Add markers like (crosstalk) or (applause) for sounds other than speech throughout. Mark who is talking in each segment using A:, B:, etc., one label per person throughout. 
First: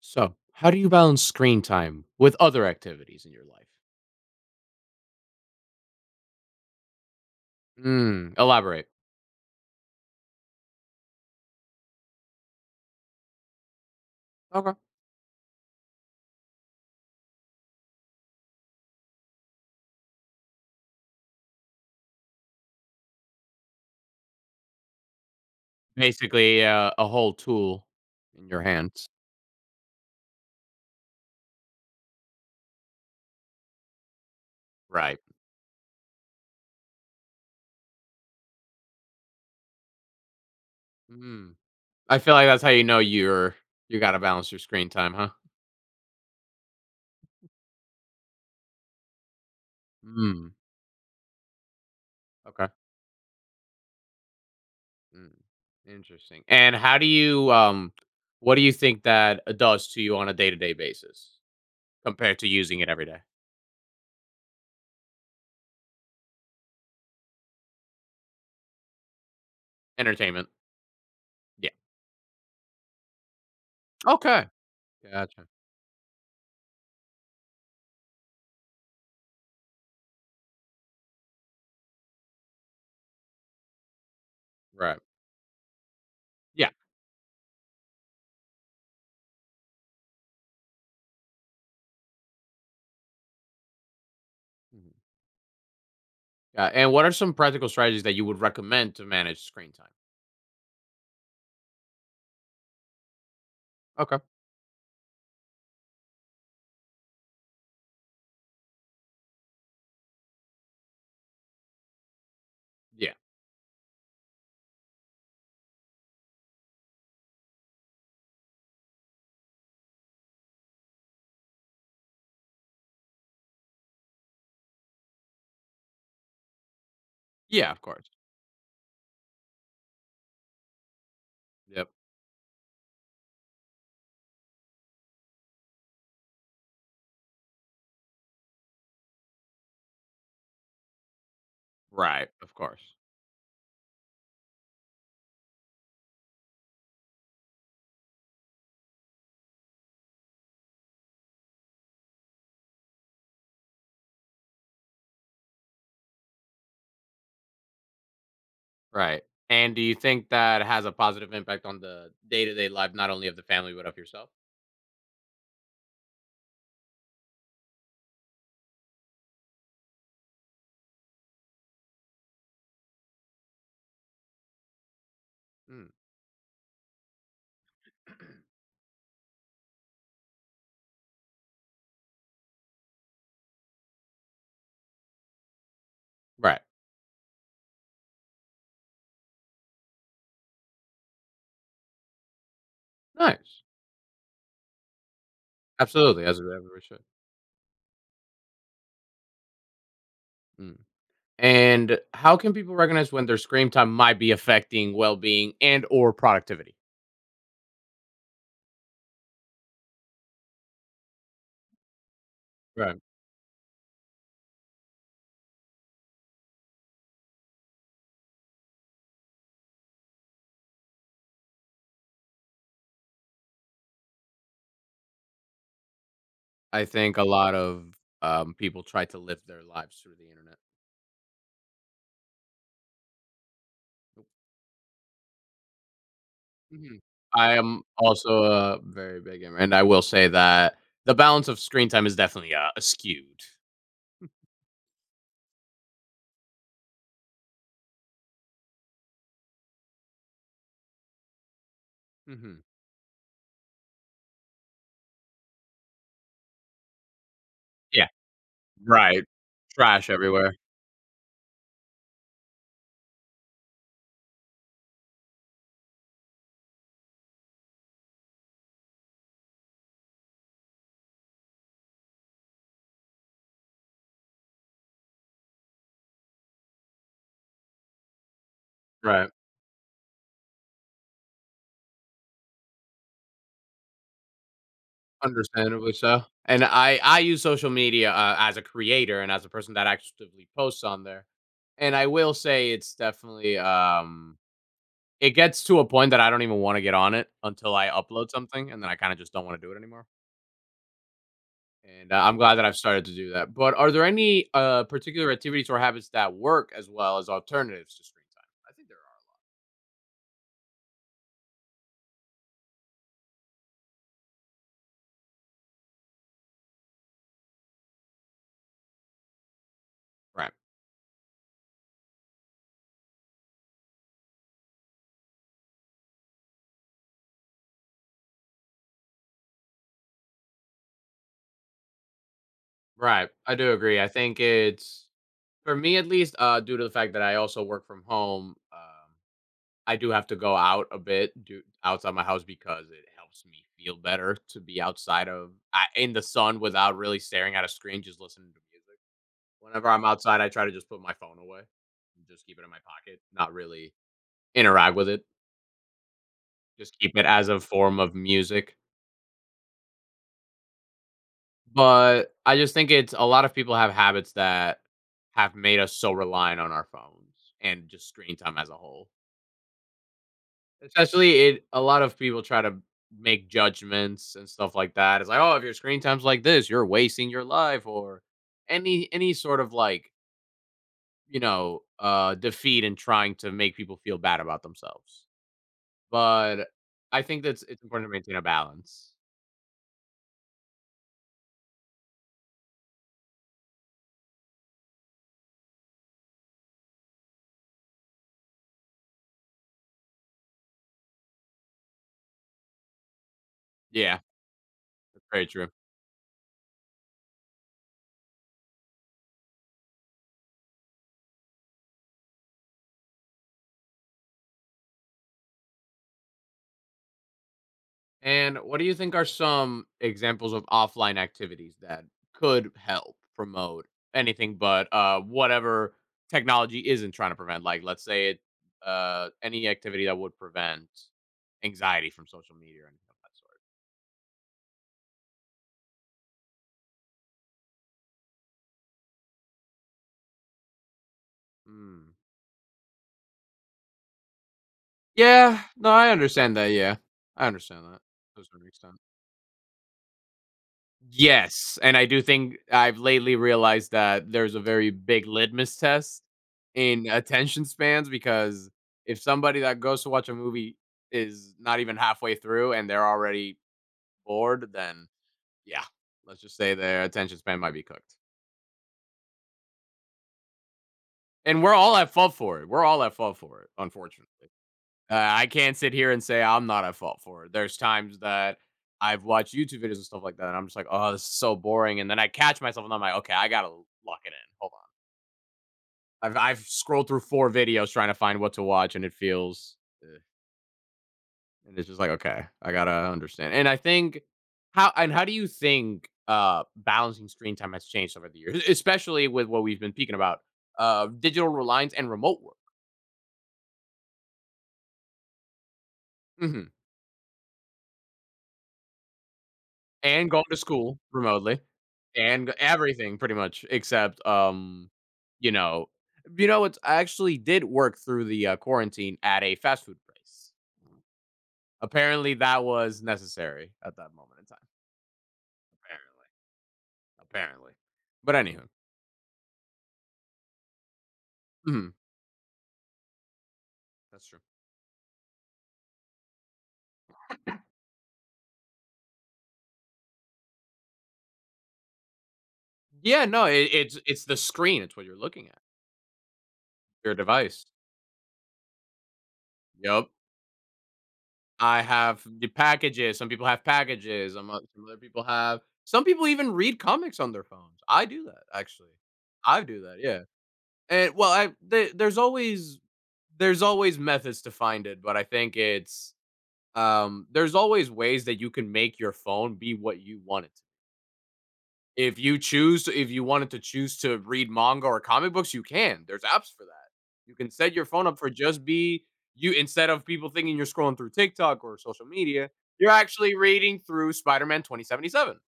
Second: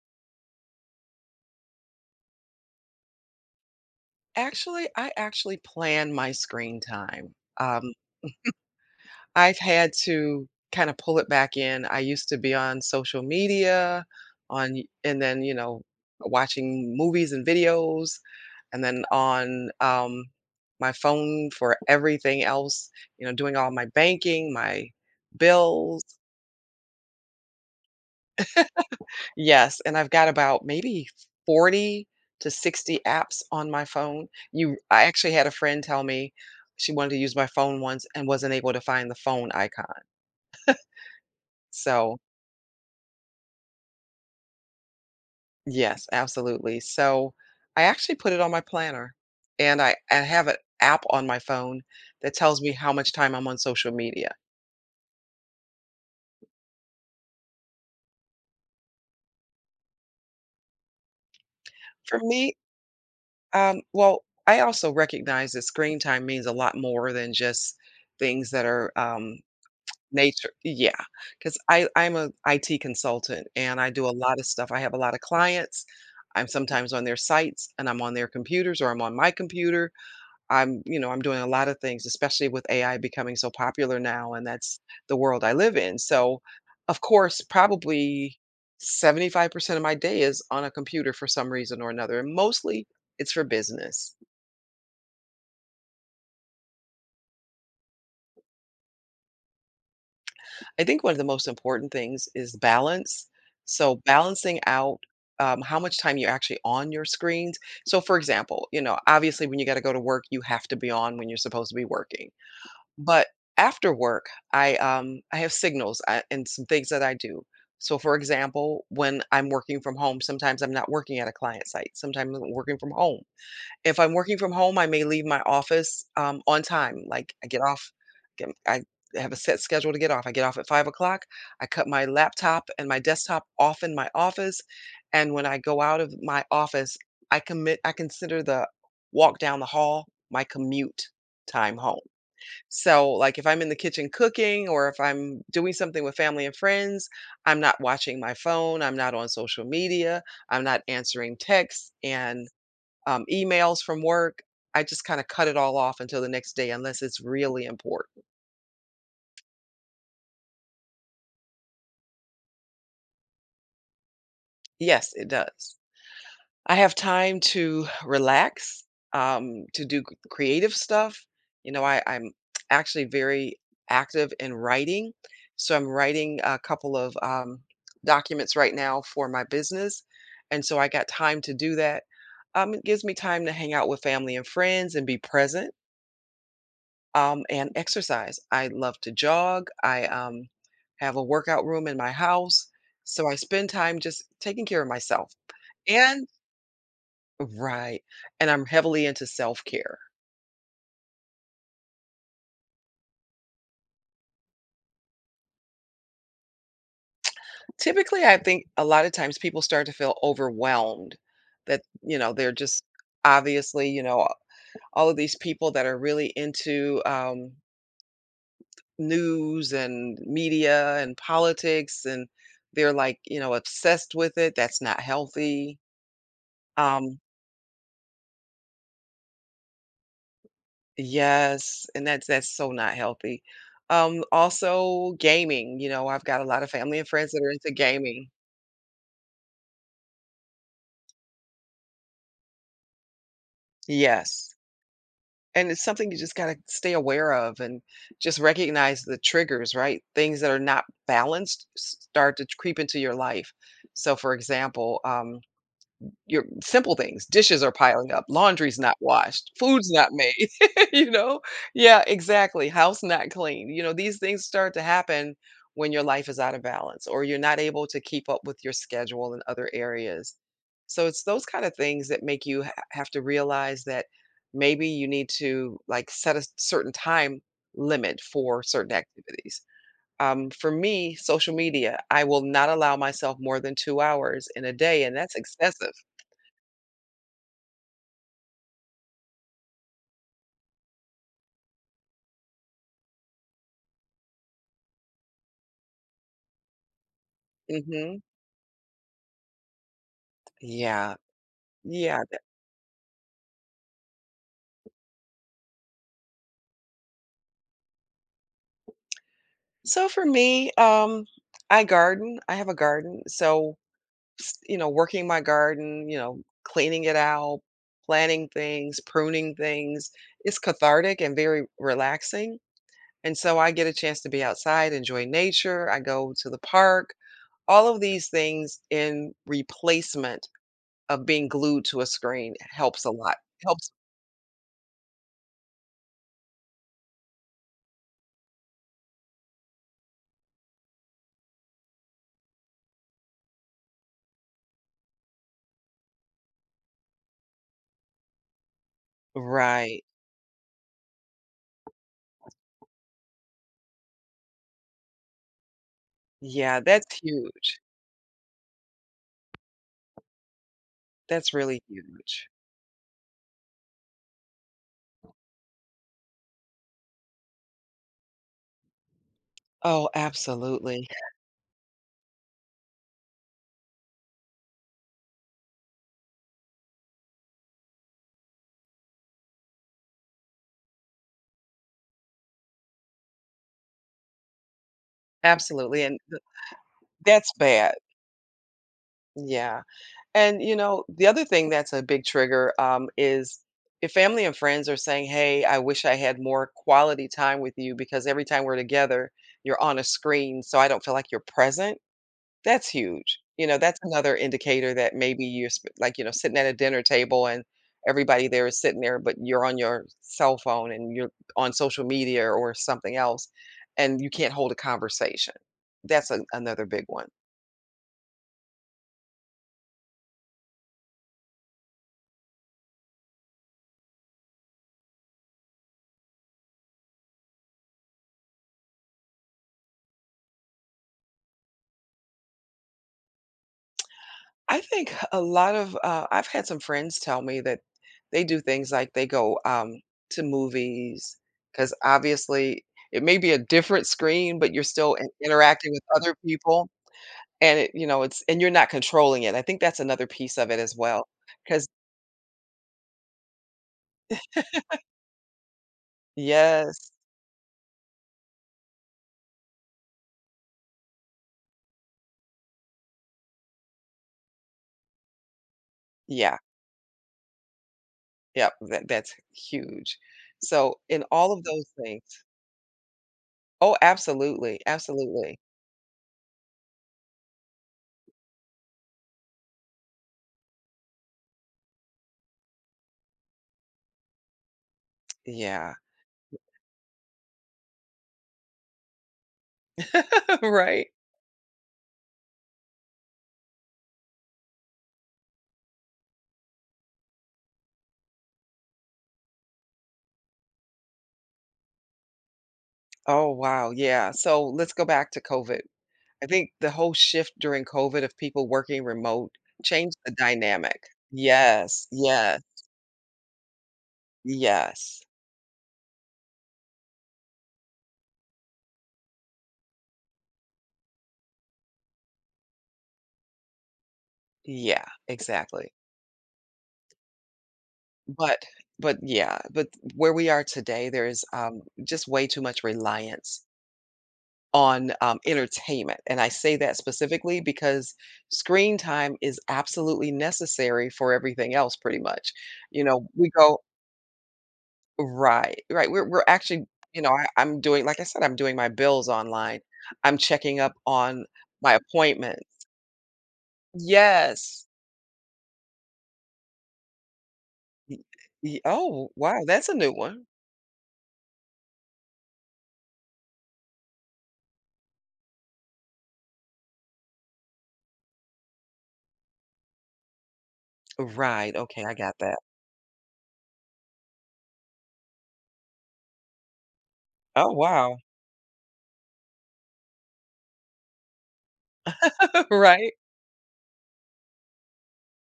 A: So, how do you balance screen time with other activities in your life?
B: Actually, I actually plan my screen time. Um,
A: Mm, elaborate.
B: I've had to kind of pull it back in. I used to be on social media,
A: Okay.
B: on y- and then you know watching movies and videos, and then on my phone for everything else. You know, doing all my banking, my bills.
A: Basically, a whole tool in your hands.
B: Yes, and I've got about maybe 40 to 60 apps on my phone. You I
A: Right.
B: actually had a friend tell me she wanted to use my phone once and wasn't able to find the phone icon.
A: Mm.
B: So,
A: I feel like that's how you know you got to balance your screen time, huh?
B: yes, absolutely. So, I actually put it on my planner, and I have
A: Mm.
B: an app on my phone that tells
A: Okay.
B: me how much time I'm on social media.
A: Mm. Interesting. And how do you what do you think that it does to you on a day-to-day basis
B: For
A: compared to
B: me,
A: using it every day?
B: well, I also recognize that screen time means a lot more than just things that are
A: Entertainment.
B: nature. Yeah, because
A: Yeah.
B: I'm a IT consultant, and I do a lot
A: Okay.
B: of stuff. I have a lot of
A: Gotcha.
B: clients. I'm sometimes on their sites, and I'm on their computers, or I'm on my computer. I'm doing a lot of things, especially with AI becoming so popular now, and that's
A: Right.
B: the world I live in. So,
A: Yeah.
B: of course, probably 75% of my day is on a computer for some reason or another, and mostly it's for business.
A: Yeah, and what are some practical strategies that you would recommend to manage screen time?
B: I think one of the most important things is balance. So
A: Okay.
B: balancing out how much time you're actually on your screens. So, for example, you know, obviously when you got to go to work, you have to be on when you're supposed to be working.
A: Yeah.
B: But after work, I have signals and some things that I do. So, for example, when I'm working from home, sometimes I'm not working at a client site. Sometimes I'm working from home. If I'm working from home, I may leave my office, on time. Like, I get
A: Yeah, of
B: off,
A: course.
B: get I have a set schedule to get off. I get off at 5 o'clock. I cut
A: Yep.
B: my laptop and my desktop off in my office, and when I go out of my office, I consider the walk down the hall my commute time home.
A: Right. Of course.
B: So, like, if I'm in the kitchen cooking or if I'm doing something with family and friends, I'm not watching my phone, I'm not on social media, I'm not answering texts, and emails from work. I just kind of cut it all off until the next day unless it's really important.
A: Right. And do you think that has a positive impact on the day to day life, not only of the family, but of yourself?
B: Yes, it does. I have time to relax, to do c- creative stuff. I'm actually very active in writing. So I'm
A: Mm.
B: writing a couple of documents right now for my business. And so I got time to do that. It gives me time to hang out with family and friends and be present,
A: Right.
B: and exercise. I love to jog. I have a workout room in my house. So I
A: Nice.
B: spend time just taking care of myself.
A: Absolutely.
B: And
A: As we ever should.
B: right. And I'm heavily into self care.
A: Mm. And how can people recognize when their screen time might be affecting well being and or productivity?
B: Typically, I think a lot of times people start to feel overwhelmed that, you know, they're just
A: Right.
B: obviously, you know, all of these people that are really into news and media and politics and they're like, you know, obsessed with it. That's not healthy.
A: I think
B: Um,
A: a lot of people try to live their lives through the internet.
B: Yes, and that's so not healthy. Also gaming, you know, I've got a lot of family
A: Mhm.
B: and friends that are
A: I
B: into
A: am
B: gaming.
A: also a very big gamer, and I will say that the balance of screen time is definitely, skewed.
B: Yes. And it's something you just got to stay aware of and just recognize the triggers, right? Things that are not balanced s- start to
A: Mhm.
B: creep into your life. So, for example, your simple things, dishes are
A: Yeah.
B: piling up, laundry's not
A: Right.
B: washed, food's
A: Trash
B: not made,
A: everywhere.
B: (laughs) you know? Yeah, exactly, house not clean, you know, these things start to happen when your life is out of balance or you're not able to keep up with your schedule in other areas. So it's those kind of things that make you ha have to realize that maybe you need to, like, set a certain time limit for certain
A: Right.
B: activities. For me, social media, I will not allow myself more than 2 hours in a day, and that's
A: Understandably
B: excessive.
A: so. And I use social media, as a creator and as a person that actively posts on there, and I will say it's definitely, it gets to a point that I don't even wanna get on it until I
B: Mhm.
A: upload something, and then I kinda just don't wanna do it anymore.
B: Yeah.
A: And
B: Yeah,
A: I'm
B: that
A: glad that I've started to do that. But are there any particular activities or habits that work as well as alternatives to screen time? I think there
B: so for me, I garden, I have a garden, so, s you know, working my garden, you know, cleaning it out, planting things, pruning things,
A: are. Right.
B: it's cathartic and very relaxing, and so I get a chance to be outside, enjoy nature, I go to the park, all of these things in replacement of being glued to a screen helps a
A: Right.
B: lot,
A: I do
B: helps
A: agree. I think it's for me at least, due to the fact that I also work from home. I do have to go out a bit, do outside my house because it helps me feel better to be outside of in the sun without really staring at a screen, just listening to music. Whenever
B: right.
A: I'm outside, I try to just put my phone away, and just keep it in my pocket, not really interact with it.
B: Yeah,
A: Just
B: that's
A: keep it as a
B: huge.
A: form of music,
B: That's really
A: but
B: huge.
A: I just think it's a lot of people have habits that have made us so reliant on our phones and just screen time as a whole.
B: Oh, absolutely,
A: Especially it a lot of people try to make judgments and stuff like that. It's like, "Oh, if your screen time's like this, you're wasting your life," or any sort of like, you know, defeat and trying to make people feel bad about themselves.
B: absolutely, and th
A: But I think
B: that's
A: that's it's
B: bad,
A: important to maintain a balance.
B: yeah, and, you know, the other thing that's a big trigger, is if family and friends are saying, "Hey, I wish I had more quality time with you because every time we're together, you're on a screen, so I don't feel like you're present." That's huge. You know, that's
A: Yeah,
B: another indicator that
A: that's
B: maybe
A: very true.
B: you're sp- like, you know, sitting at a dinner table and everybody there is sitting there, but you're on your cell phone and you're on social media or something else, and you can't hold a conversation. That's another big one.
A: And what do you think are some examples of offline activities that could help promote anything but whatever technology isn't trying to prevent? Like, let's say any activity that would prevent anxiety from social media or anything of that sort.
B: I think a lot of, I've had some friends tell me that they do things like they go to movies because
A: Hmm.
B: obviously it may be a different screen, but you're still in-
A: Yeah, no,
B: interacting with
A: I
B: other
A: understand that.
B: people.
A: Yeah, I
B: And
A: understand
B: it
A: that
B: you know, It's
A: to a
B: and
A: certain
B: you're not
A: extent.
B: controlling it. I think that's another piece of it as well.
A: Yes,
B: Because
A: and I do think I've lately realized that there's a very big litmus test in
B: yes.
A: attention spans because if somebody that goes to watch a movie is not even halfway through and they're already bored, then yeah, let's just
B: Yeah.
A: say their attention span might be cooked.
B: Yep. That that's huge. So, in all
A: And
B: of
A: we're
B: those
A: all at
B: things
A: fault for it. We're all at fault for it,
B: oh,
A: unfortunately.
B: absolutely,
A: I
B: absolutely.
A: can't sit here and say I'm not at fault for it. There's times that I've watched YouTube videos and stuff like that, and I'm just like, oh, this is so boring. And then I catch myself and I'm like, okay, I gotta lock it in. Hold on.
B: Yeah.
A: I've scrolled through 4 videos trying to find what to watch, and it feels ugh,
B: (laughs) Right?
A: and it's just like, "Okay, I gotta understand." And I think how do you think, balancing screen time has changed over the years, especially with what we've been peeking about, digital reliance and remote work?
B: Oh, wow, yeah. So, let's go back to COVID. I
A: Mhm.
B: think the whole shift during COVID of people working remote changed
A: And
B: the
A: going to school
B: dynamic.
A: remotely
B: Yes,
A: and
B: yes,
A: everything pretty much except,
B: yes.
A: you know you know, it's I actually did work through the, quarantine at a fast food place. Apparently, that was necessary at that moment in time.
B: Yeah, exactly.
A: Apparently, apparently. But
B: But
A: anywho,
B: but where we are today, there's,
A: mhm,
B: just way too much reliance
A: that's true.
B: on, entertainment, and I say that specifically because screen time is absolutely necessary for everything else pretty much. You
A: Yeah,
B: know,
A: no,
B: we go
A: it's the screen. It's what you're looking at.
B: right, right, we're actually
A: Your
B: you know,
A: device.
B: I'm doing like I said, I'm doing my bills online.
A: Yep.
B: I'm checking up on
A: I
B: my
A: have the
B: appointments.
A: packages. Some people have packages. Some
B: Yes.
A: other people have. Some people even read comics on their phones. I
B: Y
A: do that
B: y
A: actually.
B: oh, wow,
A: I do
B: that's a
A: that.
B: new
A: Yeah.
B: one.
A: And well, I the there's always methods to find it, but I think it's there's always ways that you can make your phone be what you want it to.
B: Right, okay, I got that.
A: If you wanted to choose to read manga or comic books, you can. There's apps for that. You can set
B: Oh,
A: your phone up
B: wow.
A: for just be you, instead of people thinking you're scrolling through TikTok or social media,
B: (laughs)
A: you're
B: Right?
A: actually reading through Spider-Man 2077,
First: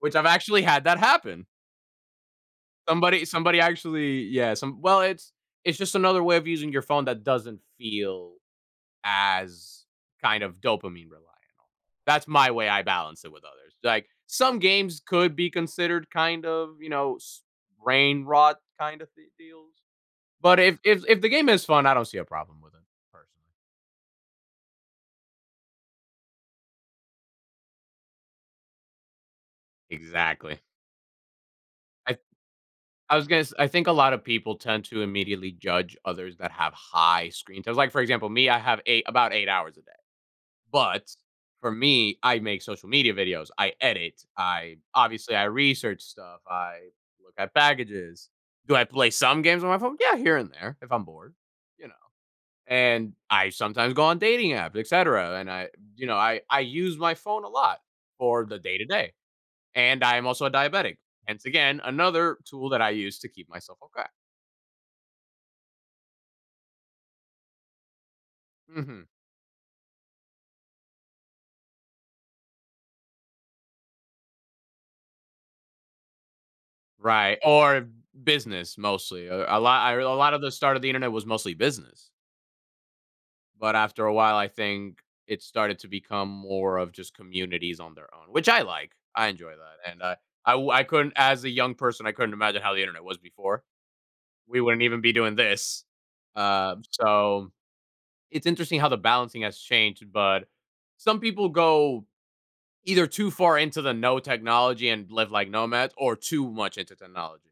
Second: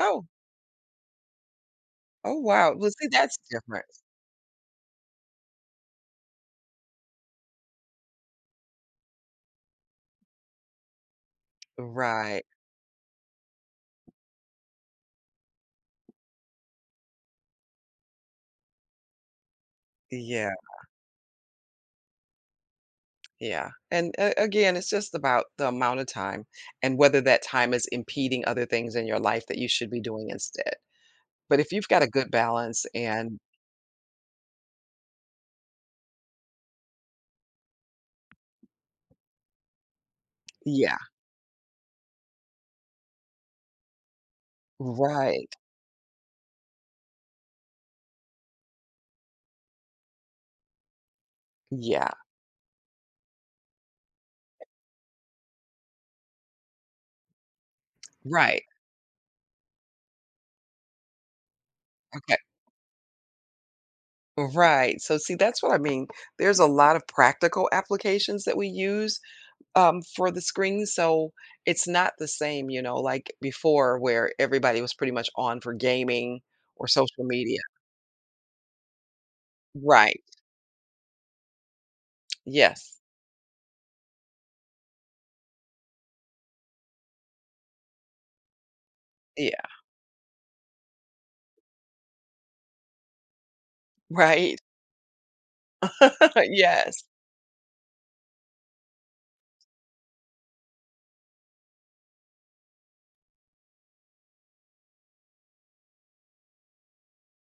A: which I've actually had that happen.
B: oh, wow. Well, see,
A: Somebody
B: that's
A: somebody
B: different.
A: actually yeah, some well, it's just another way of using your phone that doesn't feel as kind of dopamine reliant. That's
B: Right.
A: my way I balance it with others. Like some games could be considered kind of, you know, brain rot kind of deals.
B: Yeah,
A: But if the game is fun, I don't see a problem with it personally.
B: yeah. And again, it's just about the amount of time and whether that time is impeding other things in your life that you should be doing
A: Exactly.
B: instead. But if you've got a
A: I
B: good balance
A: I was
B: and
A: gonna. S- I think a lot of people tend to immediately judge others that have high screen times. Like for example, me, I have 8 hours a day.
B: yeah,
A: But for me, I make social media videos. I edit. I
B: right.
A: research stuff. I look at packages. Do I play some games on my phone? Yeah, here and there if I'm bored, you know.
B: Yeah,
A: And I sometimes go on dating apps, etc. And you know, I use my phone a lot for the
B: right.
A: day to day. And I am also a diabetic. Hence, again,
B: Okay.
A: another tool that I use to keep myself okay.
B: Right. So, see, that's what I mean. There's a lot of practical applications that we
A: Hmm.
B: use for the screen, so it's not the same, you know, like before where everybody was pretty much on for gaming or social
A: Right.
B: media.
A: Or business mostly. A
B: Right.
A: lot of the start of the internet was mostly business.
B: Yes.
A: But after a while, I think it started to become more of just communities on their own, which I like. I enjoy
B: Yeah.
A: that, and I couldn't, as a young person, I couldn't imagine how the internet was before.
B: Right.
A: We wouldn't even be doing this.
B: (laughs)
A: Uh,
B: Yes.
A: so it's interesting how the balancing has changed, but some people go either too far into the no technology and live like nomads, or too much into technology.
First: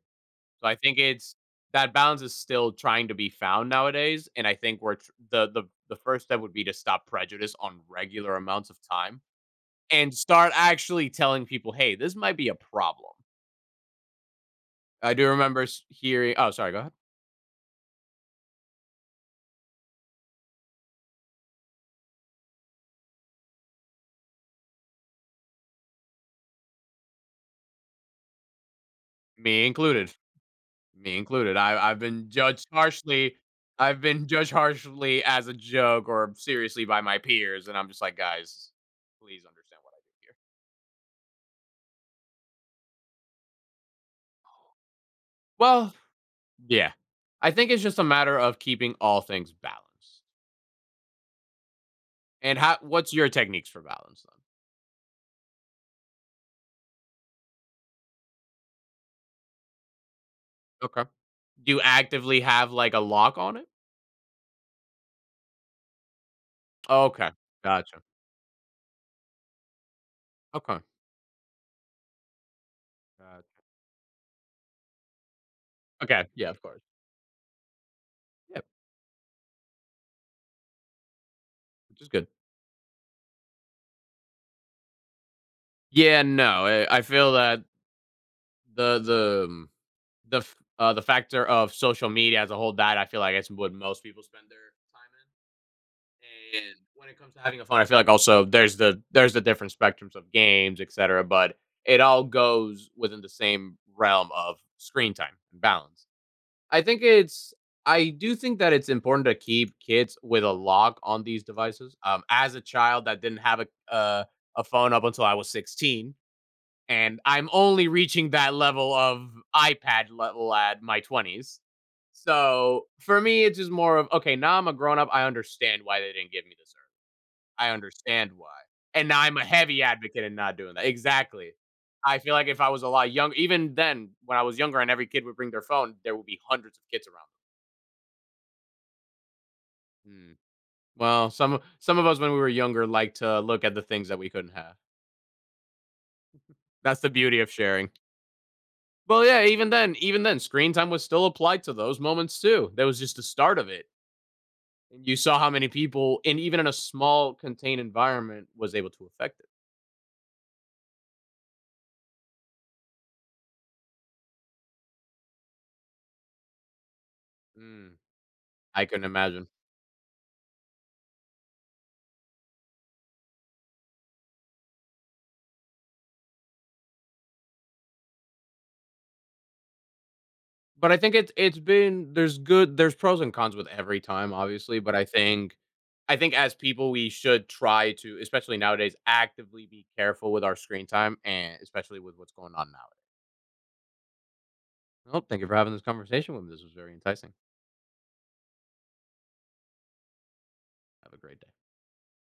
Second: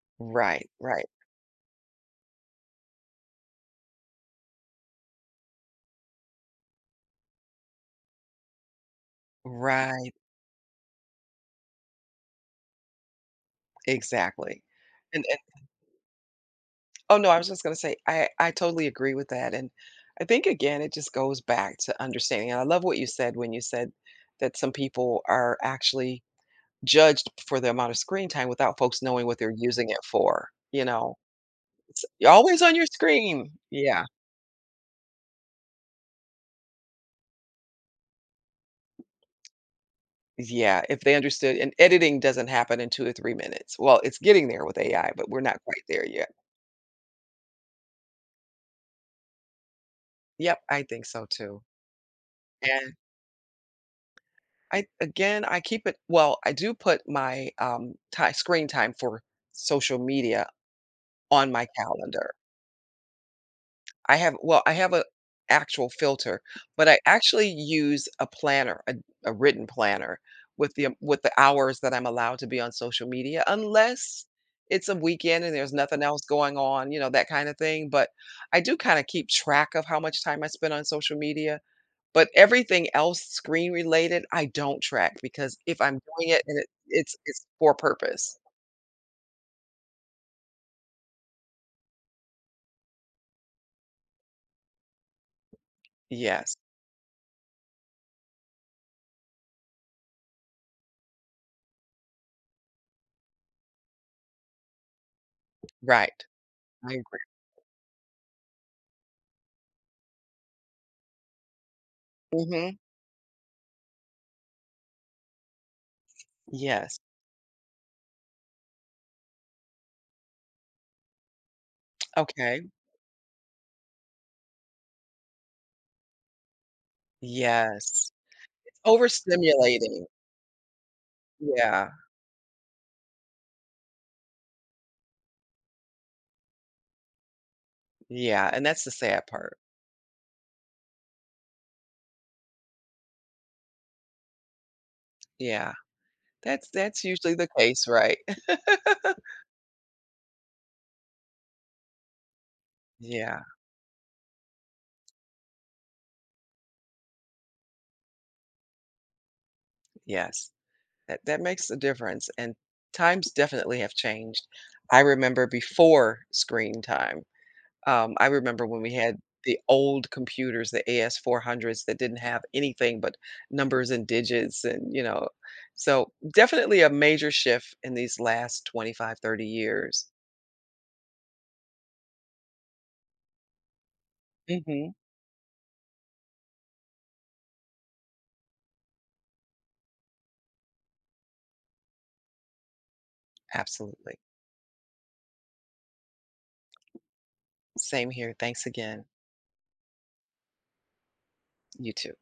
A: So
B: Right,
A: I think
B: right,
A: it's that balance is still trying to be found nowadays, and I think we're tr- the first step would be to stop prejudice on regular amounts of time and
B: right,
A: start actually telling people, "Hey, this might be a problem."
B: exactly.
A: I do
B: And
A: remember s- hearing. Oh, sorry, go ahead.
B: oh no, I was just gonna say I totally agree with that. And I think again, it just goes back to understanding. And I love what you said when you said that some people are actually judged for the amount of screen time without folks knowing what they're
A: Me
B: using it
A: included.
B: for, you know.
A: Me included. I've
B: S
A: been
B: You're always
A: judged
B: on your
A: harshly.
B: screen.
A: I've
B: Yeah.
A: been judged harshly as a joke or seriously by my peers, and I'm just like, guys, please understand what I do here.
B: Yeah, if they understood and editing doesn't happen in 2 or 3 minutes. Well, it's getting there with AI, but we're not quite
A: Well,
B: there yet.
A: yeah, I think it's just a matter of keeping all things balanced.
B: Yep, I think so too.
A: And how
B: And
A: what's your techniques for balance then?
B: I Again, I keep it well, I do put my, ti screen time for social media
A: Okay.
B: on my
A: Do you
B: calendar.
A: actively have, like, a lock on it?
B: I have Well, I have a actual filter, but I
A: Okay.
B: actually
A: Gotcha.
B: use a planner, a written planner
A: Okay.
B: with the hours that I'm allowed to be on social media,
A: Gotcha.
B: unless it's a weekend and there's nothing else
A: Okay, yeah,
B: going
A: of course.
B: on, you know, that kind of thing, but
A: Yeah,
B: I do kinda keep track of how much time I spend on social media,
A: which is good.
B: but everything else screen related, I don't track because if I'm
A: Yeah,
B: doing it and
A: no,
B: it
A: I
B: it's
A: feel
B: it's
A: that
B: for purpose.
A: the the, um, the factor of social media as a whole, that I feel like it's what most people spend their time
B: Yes,
A: in, and when it comes to having a phone, I feel like also there's the different spectrums of games, etcetera, but it all goes within the same realm of screen time and balance.
B: right.
A: I
B: I
A: think
B: agree.
A: it's I do think that it's important to keep kids with a lock on these devices. As a
B: Mhm.
A: child that didn't have uh, a phone up until I was 16,
B: Yes.
A: and I'm only reaching that level of iPad level at my 20's.
B: Okay.
A: So for me, it's just more of okay. Now I'm a grown up. I understand why they didn't give me this early. I
B: Yes.
A: understand why, and now I'm a heavy
B: Overstimulating.
A: advocate in not doing that. Exactly.
B: Yeah,
A: I feel like if I was a lot younger, even then, when I was younger, and every kid would bring their phone, there would be hundreds of kids around.
B: yeah, and that's the sad part.
A: Mm. Well, some of us when we were younger like to look at the things that we couldn't have.
B: Yeah,
A: That's
B: that's
A: the
B: usually
A: beauty
B: the
A: of
B: case,
A: sharing.
B: right? (laughs)
A: Well, yeah, even then, screen time was still applied to those moments too. That was just the
B: Yeah,
A: start of it. And you saw how many people, and even in a small contained environment, was able to affect it.
B: yes, that that makes a difference, and times definitely have changed. I remember before screen time,
A: Mm.
B: I remember when
A: I
B: we
A: couldn't
B: had
A: imagine.
B: the old computers, the AS400s that didn't have anything but numbers and digits and, you know, so definitely a major shift in these last 25, 30 years.
A: But I think it's been there's pros and cons with every time, obviously. But
B: Mhm,
A: I think as people, we should try to, especially nowadays, actively be careful with our screen time and especially with what's going on now.
B: absolutely.
A: Well, thank you for having this conversation with me. This was very enticing.
B: Same here. Thanks again.
A: Have a great day.
B: You too.